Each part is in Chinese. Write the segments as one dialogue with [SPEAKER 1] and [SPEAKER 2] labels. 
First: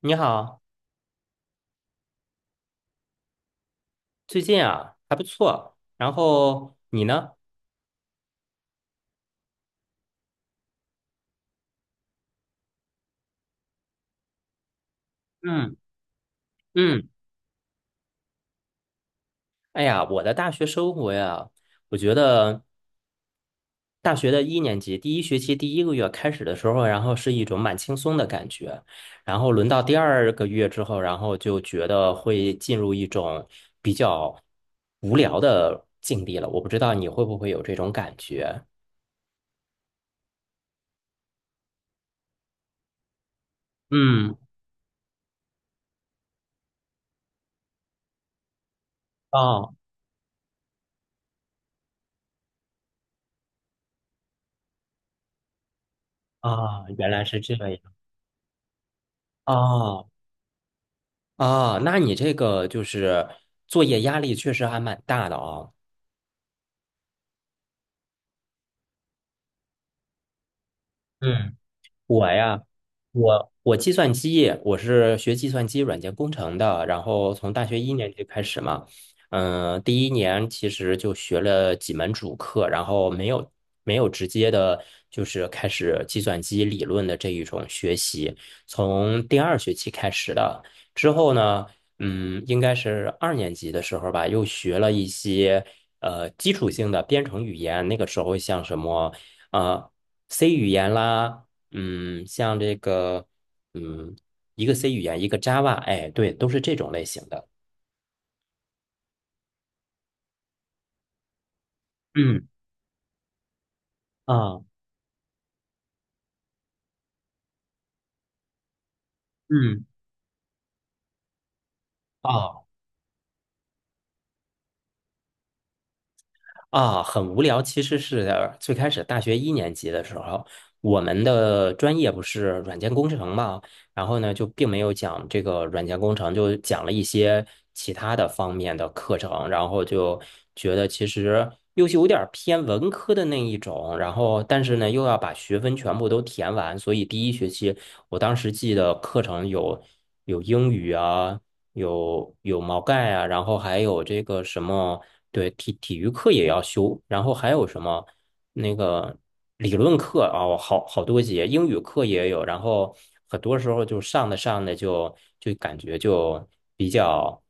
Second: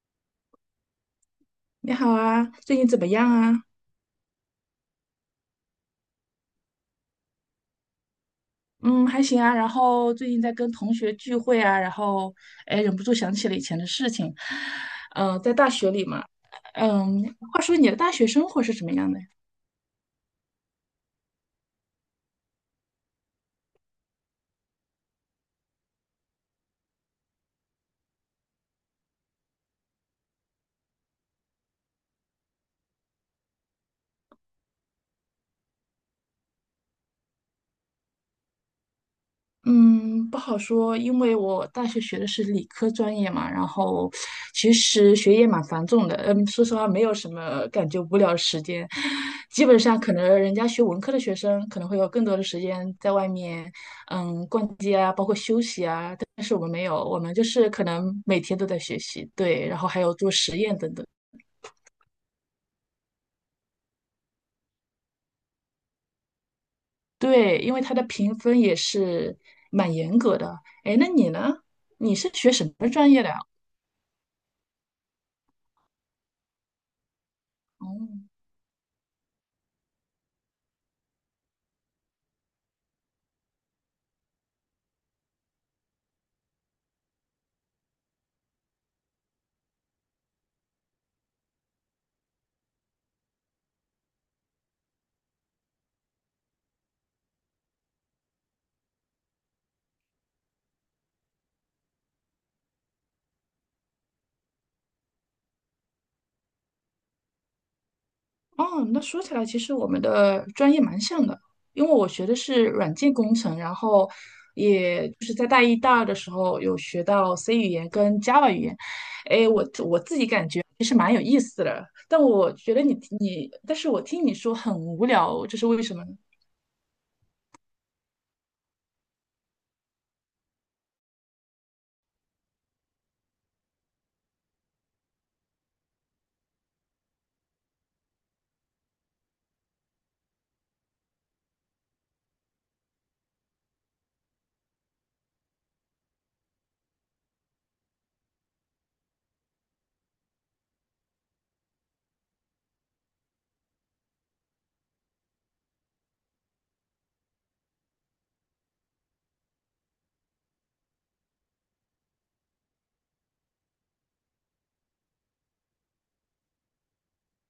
[SPEAKER 1] 你好，
[SPEAKER 2] 你好啊，最近怎么样啊？
[SPEAKER 1] 最近啊还不错，然后你呢？
[SPEAKER 2] 嗯，还行啊。然后最近在跟同学聚会啊，然后哎，忍不住想起了以前的事情。在大
[SPEAKER 1] 嗯
[SPEAKER 2] 学里嘛，
[SPEAKER 1] 嗯，
[SPEAKER 2] 嗯，话说你的大学生活是什么样的？
[SPEAKER 1] 哎呀，我的大学生活呀，我觉得大学的一年级第一学期第一个月开始的时候，然后是一种蛮轻松的感觉，然后轮到第二个月之后，然后就觉得会进入一种比较无聊的境地了。我不知道你会不会有这种感觉？
[SPEAKER 2] 嗯，不好说，因为我大学学的是理科专业嘛，然后
[SPEAKER 1] 嗯，
[SPEAKER 2] 其实学业蛮繁重的，嗯，说实话没有什么感觉无聊的时间，基
[SPEAKER 1] 哦
[SPEAKER 2] 本上可能人家学文科的学生可能会有更多的时间在外面，嗯，逛街啊，包括休息啊，但是我们没
[SPEAKER 1] 啊，
[SPEAKER 2] 有，
[SPEAKER 1] 原
[SPEAKER 2] 我
[SPEAKER 1] 来
[SPEAKER 2] 们
[SPEAKER 1] 是
[SPEAKER 2] 就
[SPEAKER 1] 这
[SPEAKER 2] 是
[SPEAKER 1] 样。
[SPEAKER 2] 可能每天都在学习，对，然后还
[SPEAKER 1] 哦
[SPEAKER 2] 有做实验等等，
[SPEAKER 1] 啊，那你这个就是作业压力确实还蛮大的啊。
[SPEAKER 2] 对，因为它的评分也是蛮严格的。哎，那你呢？
[SPEAKER 1] 嗯。
[SPEAKER 2] 你
[SPEAKER 1] 我
[SPEAKER 2] 是学
[SPEAKER 1] 呀，
[SPEAKER 2] 什么专业的啊？
[SPEAKER 1] 我计算机，我是学计算机软件工程的，然后从大学一年级
[SPEAKER 2] 哦。
[SPEAKER 1] 开始嘛，嗯、第一年其实就学了几门主课，然后没有直接的，就是开始计算机理论的这一种学习，从第二学期开始的，之后呢，嗯，应该是二年级的时候吧，又学了一些基础性的编程语言，那个时候像什么呃 C 语言啦。嗯，像这个，嗯，一个 C 语言，一个 Java，哎，对，都是这种类型的。
[SPEAKER 2] 哦，那说起来，其实我们的专业蛮像的，因为我学的
[SPEAKER 1] 嗯
[SPEAKER 2] 是软件工程，然后
[SPEAKER 1] 啊
[SPEAKER 2] 也就是在大一、大二的时候有学到 C 语言跟 Java 语言，
[SPEAKER 1] 嗯，
[SPEAKER 2] 但我
[SPEAKER 1] 啊，
[SPEAKER 2] 觉得你但是我听你说很无聊，这是为什么呢？
[SPEAKER 1] 啊，很无聊。其实是最开始大学一年级的时候，我们的专业不是软件工程嘛，然后呢就并没有讲这个软件工程，就讲了一些其他的方面的课程，然后就觉得其实又是有点儿偏文科的那一种，然后但是呢又要把学分全部都填完，所以第一学期我当时记得课程有英语啊。有毛概啊，然后还有这个什么，对，体育课也要修，然后还有什么那个理论课啊，我好多节，英语课也有，然后很多时候就上的就感觉就比较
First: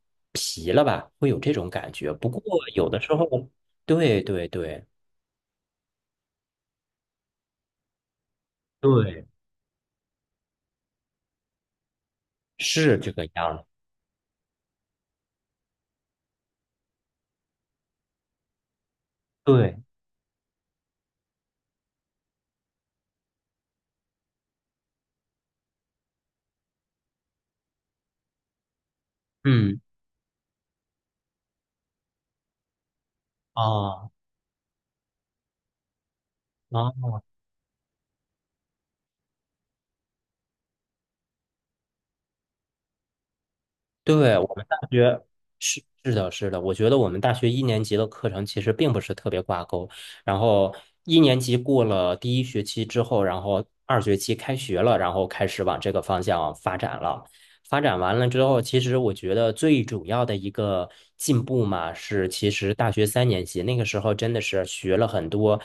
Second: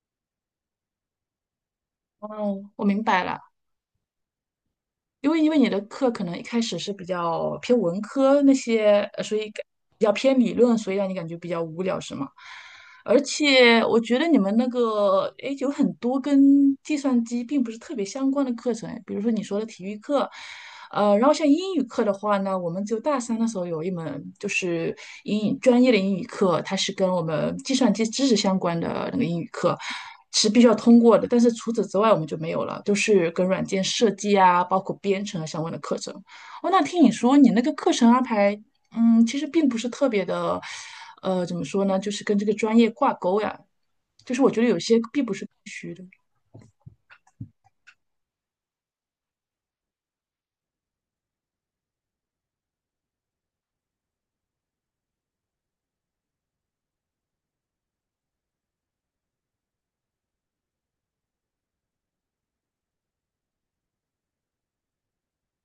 [SPEAKER 1] 没了吧，会有这种感觉。不过
[SPEAKER 2] 哦，我
[SPEAKER 1] 有的
[SPEAKER 2] 明
[SPEAKER 1] 时
[SPEAKER 2] 白
[SPEAKER 1] 候，
[SPEAKER 2] 了，
[SPEAKER 1] 对对对
[SPEAKER 2] 因为你的课可能一开始是比较偏文科那些，
[SPEAKER 1] 对，
[SPEAKER 2] 所以感比较偏理论，所以让你感觉比较无聊，是吗？
[SPEAKER 1] 是这
[SPEAKER 2] 而
[SPEAKER 1] 个样儿。
[SPEAKER 2] 且我觉得你们那个，诶，有很多跟计算机并不是特别相关的课程，比如说你说的
[SPEAKER 1] 对，
[SPEAKER 2] 体育课，呃，然后像英语课的话呢，我们就大三的时候有一门就是英语专业的英语课，它是跟我们计算机知识相关的那个英语课。
[SPEAKER 1] 嗯，
[SPEAKER 2] 是必须要通过的，但是除此之外我们就没有了，就是跟软件
[SPEAKER 1] 啊
[SPEAKER 2] 设计啊，包括编程啊相关的课程。哦，那听你
[SPEAKER 1] 啊，
[SPEAKER 2] 说你那个课程安排嗯，其实并不是特别的，呃，怎么说呢，就是跟这个专业挂钩呀。就
[SPEAKER 1] 对，
[SPEAKER 2] 是我
[SPEAKER 1] 我
[SPEAKER 2] 觉
[SPEAKER 1] 们
[SPEAKER 2] 得
[SPEAKER 1] 大
[SPEAKER 2] 有些
[SPEAKER 1] 学
[SPEAKER 2] 并不是。
[SPEAKER 1] 是的，是的，我觉得我们大学一年级的课程其实并不是特别挂钩。然后一年级过了第一学期之后，然后二学期开学了，然后开始往这个方向发展了。发展完了之后，其实我觉得最主要的一个进步嘛，是其实大学三年级那个时候真的是学了很多，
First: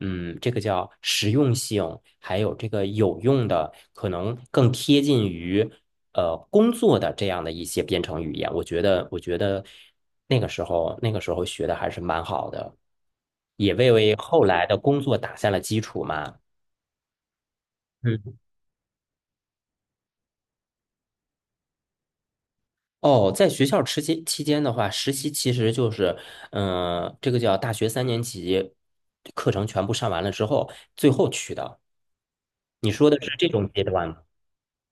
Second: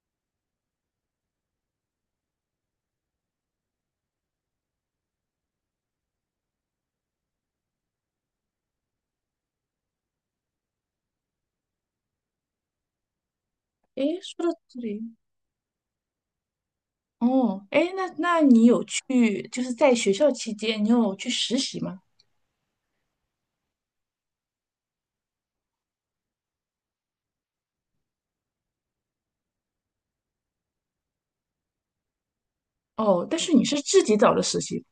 [SPEAKER 1] 嗯，这个叫实用性，还有这个有用的，可能更贴近于工作的这样的一些编程语言，我觉得那个时候学的还是蛮好的，也为
[SPEAKER 2] 诶，
[SPEAKER 1] 后
[SPEAKER 2] 说到
[SPEAKER 1] 来的
[SPEAKER 2] 这
[SPEAKER 1] 工
[SPEAKER 2] 里，
[SPEAKER 1] 作打下了基础嘛。
[SPEAKER 2] 哦，诶，那
[SPEAKER 1] 嗯，
[SPEAKER 2] 那你有去，就是在学校期间，你有去实习吗？
[SPEAKER 1] 哦，在学校期间的话，实习其实就是，嗯、这个叫大学三年级课程全部上完了之后，最后去的。你说的
[SPEAKER 2] 哦，
[SPEAKER 1] 是
[SPEAKER 2] 但
[SPEAKER 1] 这
[SPEAKER 2] 是你
[SPEAKER 1] 种
[SPEAKER 2] 是
[SPEAKER 1] 阶
[SPEAKER 2] 自
[SPEAKER 1] 段吗？
[SPEAKER 2] 己找的实习，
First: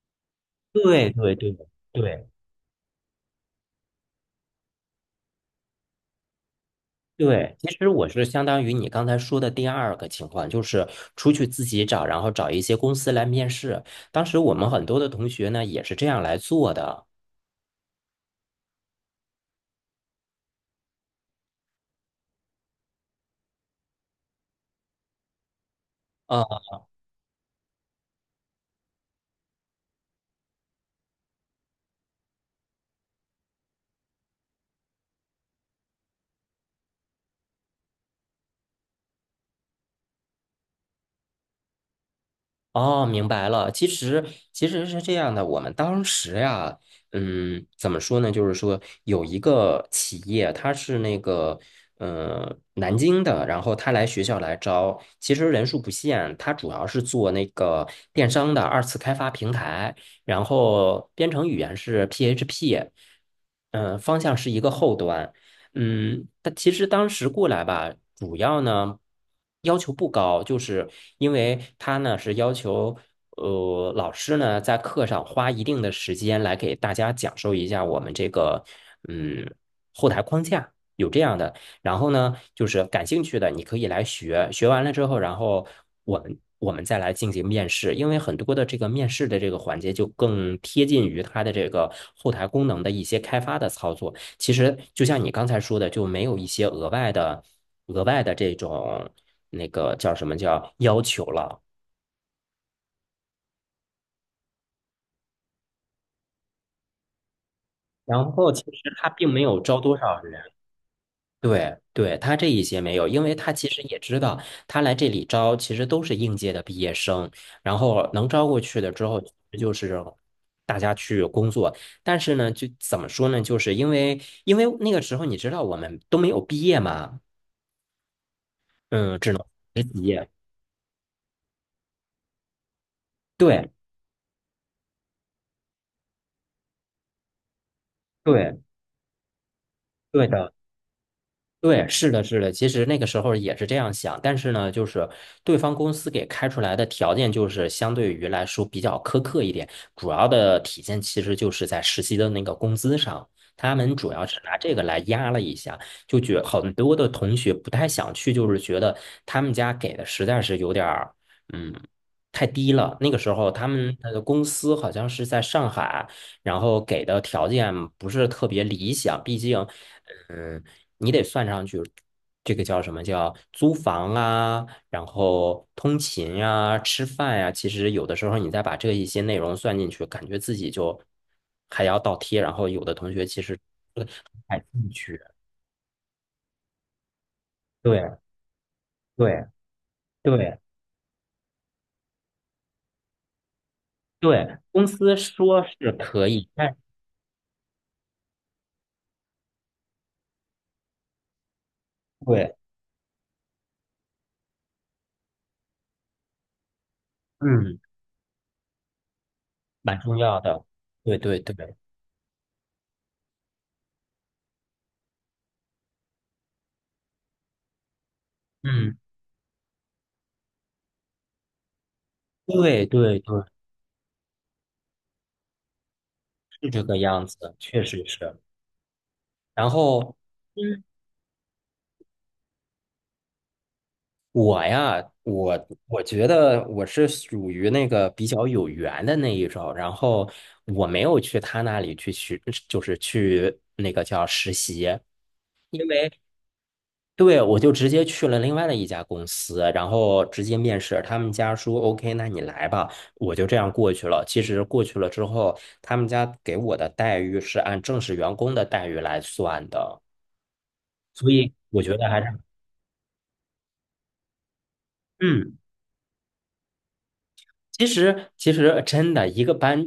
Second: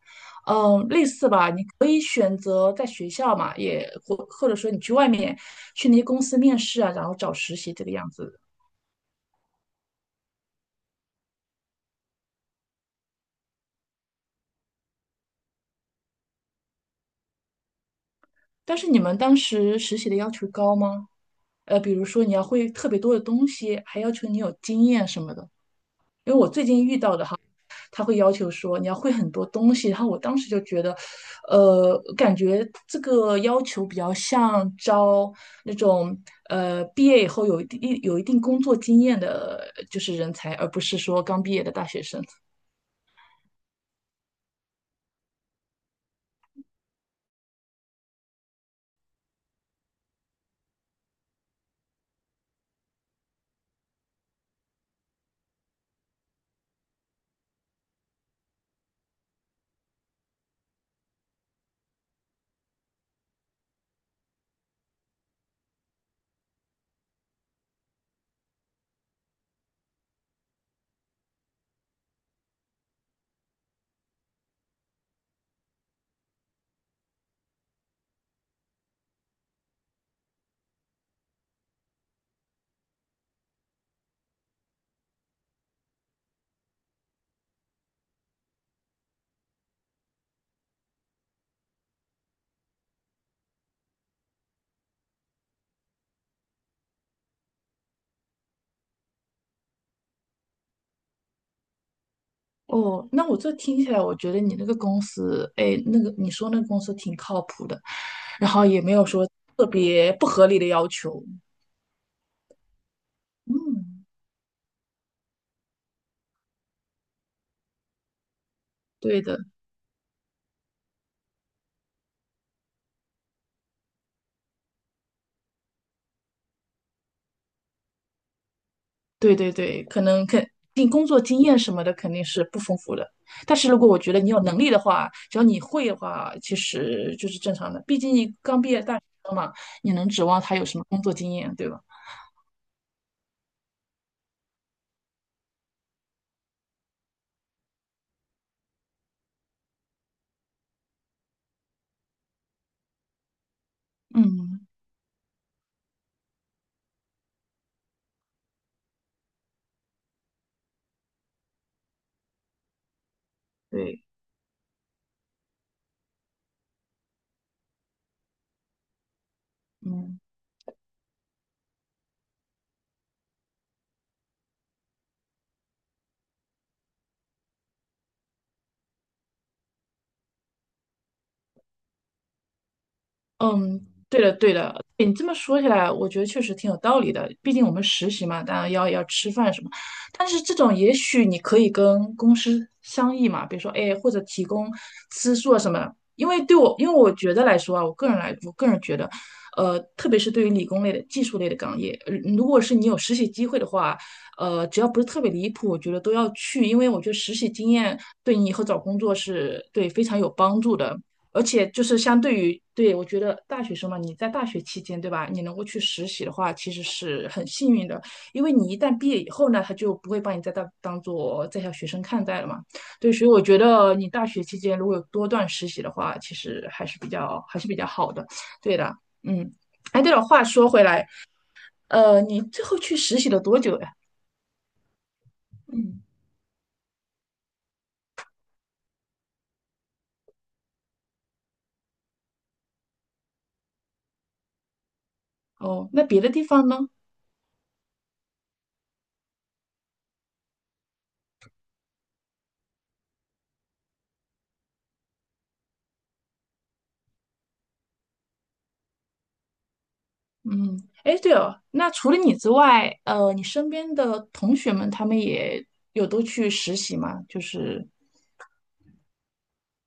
[SPEAKER 2] 嗯，类
[SPEAKER 1] 对
[SPEAKER 2] 似
[SPEAKER 1] 对
[SPEAKER 2] 吧，
[SPEAKER 1] 对
[SPEAKER 2] 你可以
[SPEAKER 1] 对
[SPEAKER 2] 选择在学校嘛，也或者说你去外面去那些公司面试啊，然后找
[SPEAKER 1] 对，
[SPEAKER 2] 实
[SPEAKER 1] 其
[SPEAKER 2] 习这
[SPEAKER 1] 实
[SPEAKER 2] 个
[SPEAKER 1] 我
[SPEAKER 2] 样
[SPEAKER 1] 是
[SPEAKER 2] 子。
[SPEAKER 1] 相当于你刚才说的第二个情况，就是出去自己找，然后找一些公司来面试。当时我们很多的同学呢也是这样来做的。
[SPEAKER 2] 但是你们当时实习的要求高吗？呃，比如说你要会特别多的东西，还要求你有经验什么的。因为我
[SPEAKER 1] 呃
[SPEAKER 2] 最近遇到的哈，他会要求说你要会很多东西，然后我当时就觉得，呃，感觉这个要求比较像招那种呃毕业以后有一定工作经验的，就是人才，而不是说刚毕业的大学生。
[SPEAKER 1] 哦，明白了。其实是这样的，我们当时呀，嗯，怎么说呢？就是说有一个企业，它是那个南京的，然后他来学校来招，其实人数不限，他主要是做那个电商的二次开发平台，然后编程语言是 PHP，嗯、方向是一个后端。嗯，他其实当时过来吧，主要呢要求不高，就是因为他呢是要求，老师呢在课上花一定的时间来给大家讲授一下我们这个，嗯，后台框架有这样的。然后呢，就是感兴趣的你可以来学，学完了之后，然后我们再来进行面试，因为很多的这个面试的这个环节就更贴近于它的这个后台功能的一些开发的操作。其实就像你刚才说的，就没有一些额外的、这种那个叫什么叫要求了。
[SPEAKER 2] 哦，那我这听起来，我觉得你那个公司，哎，那个你说那个公司挺靠谱的，
[SPEAKER 1] 然
[SPEAKER 2] 然
[SPEAKER 1] 后其
[SPEAKER 2] 后也没
[SPEAKER 1] 实
[SPEAKER 2] 有
[SPEAKER 1] 他
[SPEAKER 2] 说
[SPEAKER 1] 并没有
[SPEAKER 2] 特
[SPEAKER 1] 招多
[SPEAKER 2] 别
[SPEAKER 1] 少
[SPEAKER 2] 不
[SPEAKER 1] 人，
[SPEAKER 2] 合理的要求。
[SPEAKER 1] 对对，他这一些没有，因为他其实也
[SPEAKER 2] 嗯，
[SPEAKER 1] 知道，他来这里招其实都是应届的毕业生，然后能招过去的之后，
[SPEAKER 2] 对的，
[SPEAKER 1] 就是大家去工作。但是呢，就怎么说呢，就是因为那个时候你知道我们都没有毕业嘛，嗯，只
[SPEAKER 2] 对
[SPEAKER 1] 能
[SPEAKER 2] 对
[SPEAKER 1] 实
[SPEAKER 2] 对，可能
[SPEAKER 1] 习。
[SPEAKER 2] 肯定工作经验什么的肯定是不丰富的，但是
[SPEAKER 1] 对
[SPEAKER 2] 如果我觉得你有能力的话，只要你会的话，其实就是正常的，毕竟你刚
[SPEAKER 1] 对
[SPEAKER 2] 毕业大学生嘛，你能指
[SPEAKER 1] 对
[SPEAKER 2] 望
[SPEAKER 1] 的。
[SPEAKER 2] 他有什么工作经验，对吧？
[SPEAKER 1] 对，是的，是的，其实那个时候也是这样想，但是呢，就是对方公司给开出来的条件就是相对于来说比较苛刻一点，主要的体现其实就是在实习的那个工资上，他们主要是拿
[SPEAKER 2] 嗯，
[SPEAKER 1] 这个来压了一下，就觉很多的同学不太想去，就是觉得他们家给的实在是有点儿，嗯，太低了。那个时候他们
[SPEAKER 2] 对，
[SPEAKER 1] 的公司好像是在上海，然后给的条件不是特别理想，毕竟。
[SPEAKER 2] 嗯。
[SPEAKER 1] 嗯，你得算上去，这个叫什么叫租房啊，然后通勤呀、吃饭呀、其实有的时候你再把这一些内容算进去，感觉自己就还要倒贴。然后有的同学其实
[SPEAKER 2] 嗯，
[SPEAKER 1] 不
[SPEAKER 2] 对的，对
[SPEAKER 1] 感
[SPEAKER 2] 的，
[SPEAKER 1] 兴
[SPEAKER 2] 你
[SPEAKER 1] 趣，
[SPEAKER 2] 这么说起来，我觉得确实挺有道理的。毕竟我们实
[SPEAKER 1] 对
[SPEAKER 2] 习嘛，当然要吃
[SPEAKER 1] 对
[SPEAKER 2] 饭什么。但是这
[SPEAKER 1] 对
[SPEAKER 2] 种，也许你可以跟公司商议嘛，比如说，哎，或者提
[SPEAKER 1] 对，
[SPEAKER 2] 供
[SPEAKER 1] 公司
[SPEAKER 2] 吃宿啊
[SPEAKER 1] 说
[SPEAKER 2] 什么
[SPEAKER 1] 是
[SPEAKER 2] 的。
[SPEAKER 1] 可以，但
[SPEAKER 2] 因为我觉得来说啊，我个人觉得，呃，特别是对于理工类的、技术类的岗业，呃如
[SPEAKER 1] 对，
[SPEAKER 2] 果是你有实习机会的话，呃，只要不是特别离谱，我觉得都要去，因为我觉得实习经
[SPEAKER 1] 嗯，
[SPEAKER 2] 验对你以后找工作是对
[SPEAKER 1] 蛮
[SPEAKER 2] 非
[SPEAKER 1] 重
[SPEAKER 2] 常有
[SPEAKER 1] 要
[SPEAKER 2] 帮
[SPEAKER 1] 的，
[SPEAKER 2] 助的。
[SPEAKER 1] 对对
[SPEAKER 2] 而且
[SPEAKER 1] 对，
[SPEAKER 2] 就是相对于，对，我觉得大学生嘛，你在大学期间，对吧？你能够去实习的话，其实是很幸运的，因为你一旦
[SPEAKER 1] 嗯，
[SPEAKER 2] 毕业以后呢，他就不会把你再当做在校学生看待了嘛。
[SPEAKER 1] 对
[SPEAKER 2] 对，
[SPEAKER 1] 对
[SPEAKER 2] 所以我
[SPEAKER 1] 对，
[SPEAKER 2] 觉得你大学期间如果有多段实习的话，其实
[SPEAKER 1] 是这
[SPEAKER 2] 还
[SPEAKER 1] 个
[SPEAKER 2] 是比
[SPEAKER 1] 样
[SPEAKER 2] 较
[SPEAKER 1] 子，
[SPEAKER 2] 还是比
[SPEAKER 1] 确
[SPEAKER 2] 较
[SPEAKER 1] 实
[SPEAKER 2] 好的。
[SPEAKER 1] 是。
[SPEAKER 2] 对的，嗯。
[SPEAKER 1] 然
[SPEAKER 2] 哎，对
[SPEAKER 1] 后。
[SPEAKER 2] 了，话说回
[SPEAKER 1] 嗯。
[SPEAKER 2] 来，呃，你最后去实习了多久呀？
[SPEAKER 1] 我
[SPEAKER 2] 嗯。
[SPEAKER 1] 觉得我是属于那个比较有缘的那一种，然后我没有去他那里去学，就是去那个叫实习，
[SPEAKER 2] 哦，那别的地方呢？
[SPEAKER 1] 对，我就直接去了另外的一家公司，然后直接面试，他们家说 OK，那你来吧，我就这样过去了。其实过去了之后，他们家给我的待遇是按正式员工的待遇来算的，
[SPEAKER 2] 嗯，哎，
[SPEAKER 1] 所
[SPEAKER 2] 对
[SPEAKER 1] 以
[SPEAKER 2] 哦，
[SPEAKER 1] 我
[SPEAKER 2] 那
[SPEAKER 1] 觉得
[SPEAKER 2] 除了
[SPEAKER 1] 还是
[SPEAKER 2] 你之外，呃，你身边的同学们，他们
[SPEAKER 1] 嗯。
[SPEAKER 2] 也有都去实习吗？就
[SPEAKER 1] 其
[SPEAKER 2] 是，
[SPEAKER 1] 实，真的一个班，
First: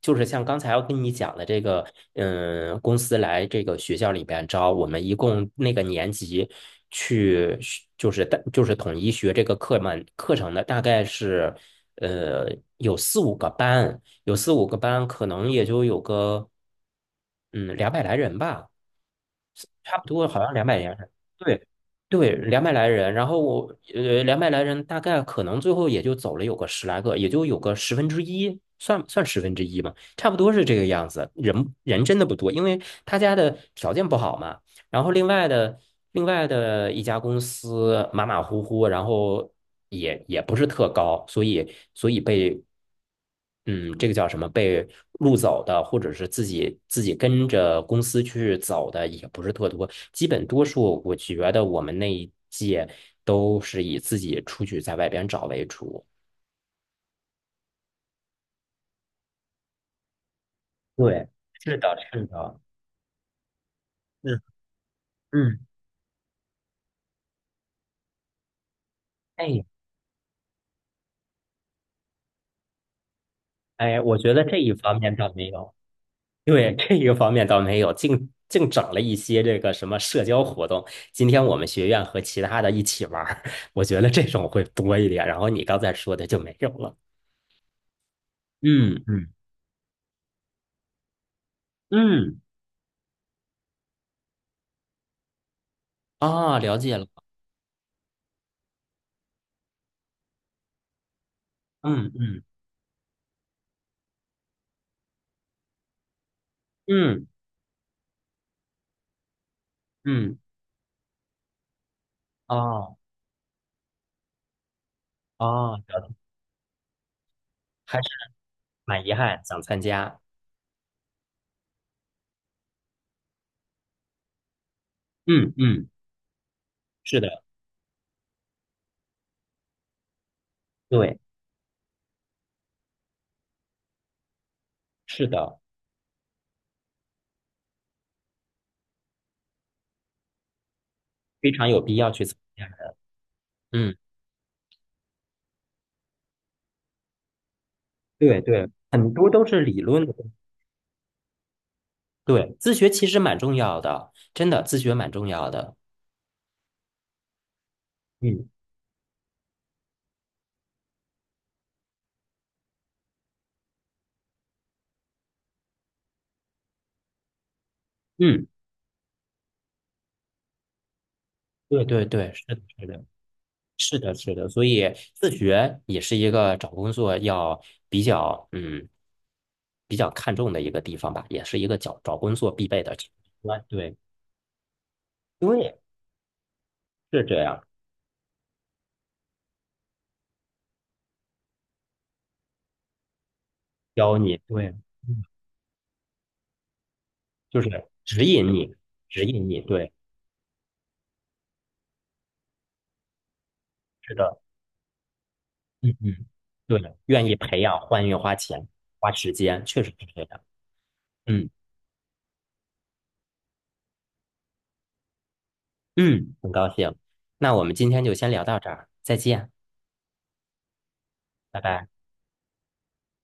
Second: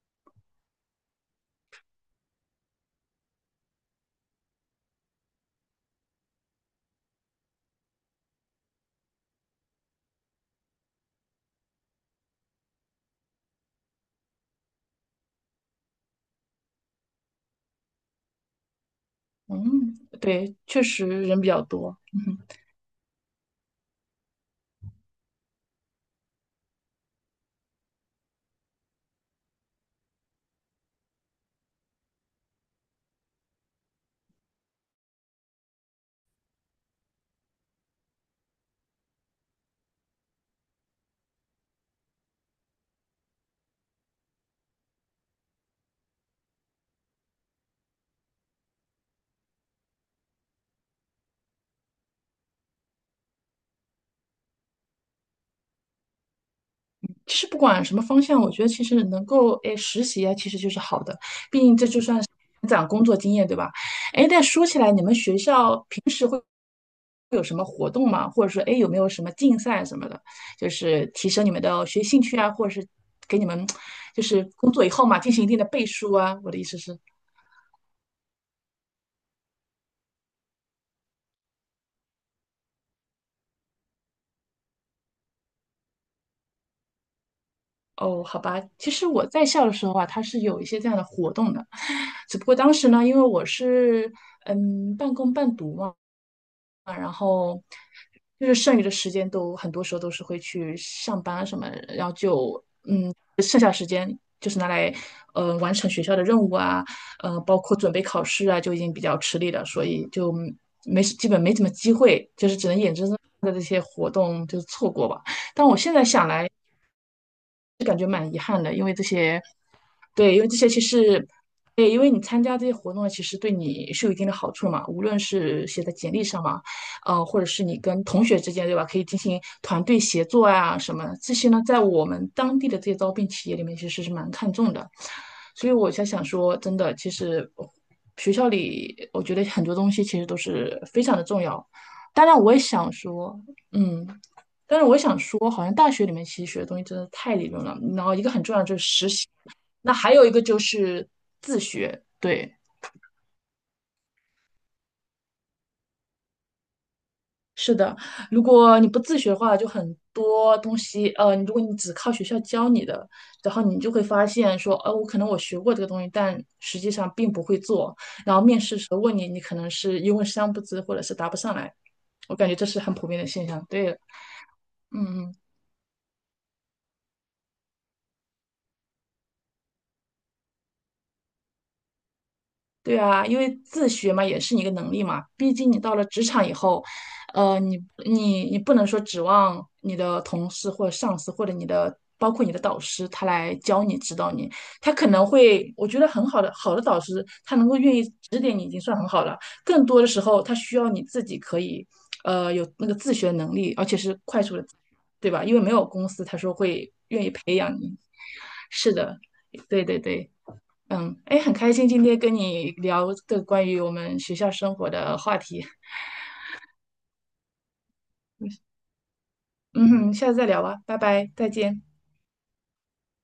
[SPEAKER 1] 就是像刚才我跟你讲的这个，嗯，公司来这个学校里边招我们，一共那个年级去学就是大就是统一学这个课程的，大概是呃有四五个班，可能也就有个嗯两百来人吧。差
[SPEAKER 2] 嗯，
[SPEAKER 1] 不多好像
[SPEAKER 2] 对，
[SPEAKER 1] 两百
[SPEAKER 2] 确
[SPEAKER 1] 来
[SPEAKER 2] 实
[SPEAKER 1] 人，
[SPEAKER 2] 人比较
[SPEAKER 1] 对
[SPEAKER 2] 多。
[SPEAKER 1] 对，
[SPEAKER 2] 嗯，
[SPEAKER 1] 两百来人。然后我，两百来人大概可能最后也就走了有个10来个，也就有个十分之一，算算十分之一嘛，差不多是这个样子。人真的不多，因为他家的条件不好嘛。然后另外的一家公司马马虎虎，然后也不是特高，所以被嗯这个叫什么被录走的，或者是自己跟着公司去走的也不是特多，基本多数我觉得我们那一届都是以自己出去在外边找为主。
[SPEAKER 2] 其实不管什么方向，我觉得其实能够哎实习啊，其实就是好的，
[SPEAKER 1] 对，
[SPEAKER 2] 毕
[SPEAKER 1] 是
[SPEAKER 2] 竟这
[SPEAKER 1] 的，
[SPEAKER 2] 就算
[SPEAKER 1] 是
[SPEAKER 2] 是
[SPEAKER 1] 的，
[SPEAKER 2] 长工作经验，对吧？哎，
[SPEAKER 1] 嗯
[SPEAKER 2] 但说起来，你们学
[SPEAKER 1] 嗯，
[SPEAKER 2] 校平时有什么活动吗？或者说，哎，有没有什么竞
[SPEAKER 1] 哎
[SPEAKER 2] 赛什么的，就是提升你们的学习兴趣啊，或者是给你们
[SPEAKER 1] 哎，我
[SPEAKER 2] 就
[SPEAKER 1] 觉得
[SPEAKER 2] 是
[SPEAKER 1] 这一
[SPEAKER 2] 工作以
[SPEAKER 1] 方
[SPEAKER 2] 后
[SPEAKER 1] 面
[SPEAKER 2] 嘛，
[SPEAKER 1] 倒
[SPEAKER 2] 进行一
[SPEAKER 1] 没
[SPEAKER 2] 定的
[SPEAKER 1] 有。
[SPEAKER 2] 背书啊？我的意
[SPEAKER 1] 对，
[SPEAKER 2] 思
[SPEAKER 1] 这
[SPEAKER 2] 是。
[SPEAKER 1] 一个方面倒没有，净整了一些这个什么社交活动。今天我们学院和其他的一起玩儿，我觉得这种会多一点。然后你刚才说的就没有了。
[SPEAKER 2] 哦，好吧，其
[SPEAKER 1] 嗯
[SPEAKER 2] 实
[SPEAKER 1] 嗯
[SPEAKER 2] 我在校的时候啊，它是有一些这样的活动的，只
[SPEAKER 1] 嗯，
[SPEAKER 2] 不过当时呢，因为我是嗯半工半读嘛，
[SPEAKER 1] 啊，了解
[SPEAKER 2] 啊，
[SPEAKER 1] 了。
[SPEAKER 2] 然后就是剩余的时间都很多时候都是会去上班啊什么，然
[SPEAKER 1] 嗯
[SPEAKER 2] 后
[SPEAKER 1] 嗯
[SPEAKER 2] 就就是拿来完成学校的任务啊，
[SPEAKER 1] 嗯
[SPEAKER 2] 呃，包括准备考试啊，就已经比较吃力了，所以就
[SPEAKER 1] 嗯，
[SPEAKER 2] 没基本没怎么机会，就是只能眼
[SPEAKER 1] 哦
[SPEAKER 2] 睁睁的这些活动就错过吧。但
[SPEAKER 1] 哦，
[SPEAKER 2] 我现
[SPEAKER 1] 了
[SPEAKER 2] 在
[SPEAKER 1] 解
[SPEAKER 2] 想来。
[SPEAKER 1] 还是蛮遗憾，想参加。
[SPEAKER 2] 对，因为这些其实，对，因为你参加这些活动，其实对你是有一定的好处嘛，无论
[SPEAKER 1] 嗯
[SPEAKER 2] 是写
[SPEAKER 1] 嗯，
[SPEAKER 2] 在简历上嘛，
[SPEAKER 1] 是
[SPEAKER 2] 呃，或
[SPEAKER 1] 的，
[SPEAKER 2] 者是你跟同学之间，对吧？可以进行团队协作啊，什么
[SPEAKER 1] 对，
[SPEAKER 2] 这些呢，在我们当地的这些招聘企业里面，其实是蛮看重的。
[SPEAKER 1] 是的，
[SPEAKER 2] 所以我才想说，真的，其实学校里，我觉得很多东西其实都是非常的重
[SPEAKER 1] 非
[SPEAKER 2] 要。
[SPEAKER 1] 常有必要去
[SPEAKER 2] 当
[SPEAKER 1] 参
[SPEAKER 2] 然，我也
[SPEAKER 1] 加。
[SPEAKER 2] 想说，
[SPEAKER 1] 嗯，
[SPEAKER 2] 嗯，但是我也想说，好像大学里面其实学的东西真的太理论了，然后一个
[SPEAKER 1] 对
[SPEAKER 2] 很重要的
[SPEAKER 1] 对，
[SPEAKER 2] 就是实
[SPEAKER 1] 很
[SPEAKER 2] 习。
[SPEAKER 1] 多都是理
[SPEAKER 2] 那
[SPEAKER 1] 论的。
[SPEAKER 2] 还有一个就是自学，对，
[SPEAKER 1] 对，自学其实蛮重要的，真的，自学蛮重要的。
[SPEAKER 2] 是的，如
[SPEAKER 1] 嗯
[SPEAKER 2] 果你不自学的话，就很多东西，呃，如果你只靠学校教你的，然后你就会发现说，呃，我可能我学过这个东西，但实际上并不会做，然后
[SPEAKER 1] 嗯，
[SPEAKER 2] 面试时候问你，你可能是一问三不知，或者是答不上来，
[SPEAKER 1] 对对对，
[SPEAKER 2] 我
[SPEAKER 1] 是
[SPEAKER 2] 感觉
[SPEAKER 1] 的，
[SPEAKER 2] 这是
[SPEAKER 1] 是
[SPEAKER 2] 很
[SPEAKER 1] 的，
[SPEAKER 2] 普遍的现象，对，
[SPEAKER 1] 是的，是的，所以
[SPEAKER 2] 嗯
[SPEAKER 1] 自
[SPEAKER 2] 嗯。
[SPEAKER 1] 学也是一个找工作要比较嗯比较看重的一个地方吧，也是一个找工作必备的
[SPEAKER 2] 对
[SPEAKER 1] 前
[SPEAKER 2] 啊，
[SPEAKER 1] 提
[SPEAKER 2] 因为
[SPEAKER 1] 关
[SPEAKER 2] 自
[SPEAKER 1] 对
[SPEAKER 2] 学嘛，也是你一个能力嘛。毕竟你
[SPEAKER 1] 对，
[SPEAKER 2] 到了职场以后，
[SPEAKER 1] 是这样，
[SPEAKER 2] 呃，你不能说指望你的同事或者上司或者你的包括你的导师他来教你指
[SPEAKER 1] 教
[SPEAKER 2] 导
[SPEAKER 1] 你
[SPEAKER 2] 你，
[SPEAKER 1] 对，
[SPEAKER 2] 他可
[SPEAKER 1] 嗯
[SPEAKER 2] 能会，我觉得很好的导师，他
[SPEAKER 1] 就
[SPEAKER 2] 能够
[SPEAKER 1] 是
[SPEAKER 2] 愿意
[SPEAKER 1] 指
[SPEAKER 2] 指
[SPEAKER 1] 引
[SPEAKER 2] 点你已
[SPEAKER 1] 你，
[SPEAKER 2] 经算很好了。更
[SPEAKER 1] 对，
[SPEAKER 2] 多的时候，他需要你自己可以，呃，有那个自学能力，而且
[SPEAKER 1] 是
[SPEAKER 2] 是
[SPEAKER 1] 的，
[SPEAKER 2] 快速的，对吧？因为没有
[SPEAKER 1] 嗯
[SPEAKER 2] 公司
[SPEAKER 1] 嗯，
[SPEAKER 2] 他说
[SPEAKER 1] 对，
[SPEAKER 2] 会愿
[SPEAKER 1] 愿
[SPEAKER 2] 意
[SPEAKER 1] 意
[SPEAKER 2] 培
[SPEAKER 1] 培养，
[SPEAKER 2] 养你。
[SPEAKER 1] 欢迎花钱
[SPEAKER 2] 是
[SPEAKER 1] 花
[SPEAKER 2] 的，
[SPEAKER 1] 时间，确
[SPEAKER 2] 对
[SPEAKER 1] 实
[SPEAKER 2] 对
[SPEAKER 1] 是这
[SPEAKER 2] 对。
[SPEAKER 1] 样。
[SPEAKER 2] 嗯，哎，
[SPEAKER 1] 嗯
[SPEAKER 2] 很开心今天跟你聊这个关于我们学校生活的话题。
[SPEAKER 1] 嗯，很高兴，那我们今天就先聊到这儿，再见，
[SPEAKER 2] 嗯哼，下次再聊吧，拜拜，再
[SPEAKER 1] 拜
[SPEAKER 2] 见。
[SPEAKER 1] 拜。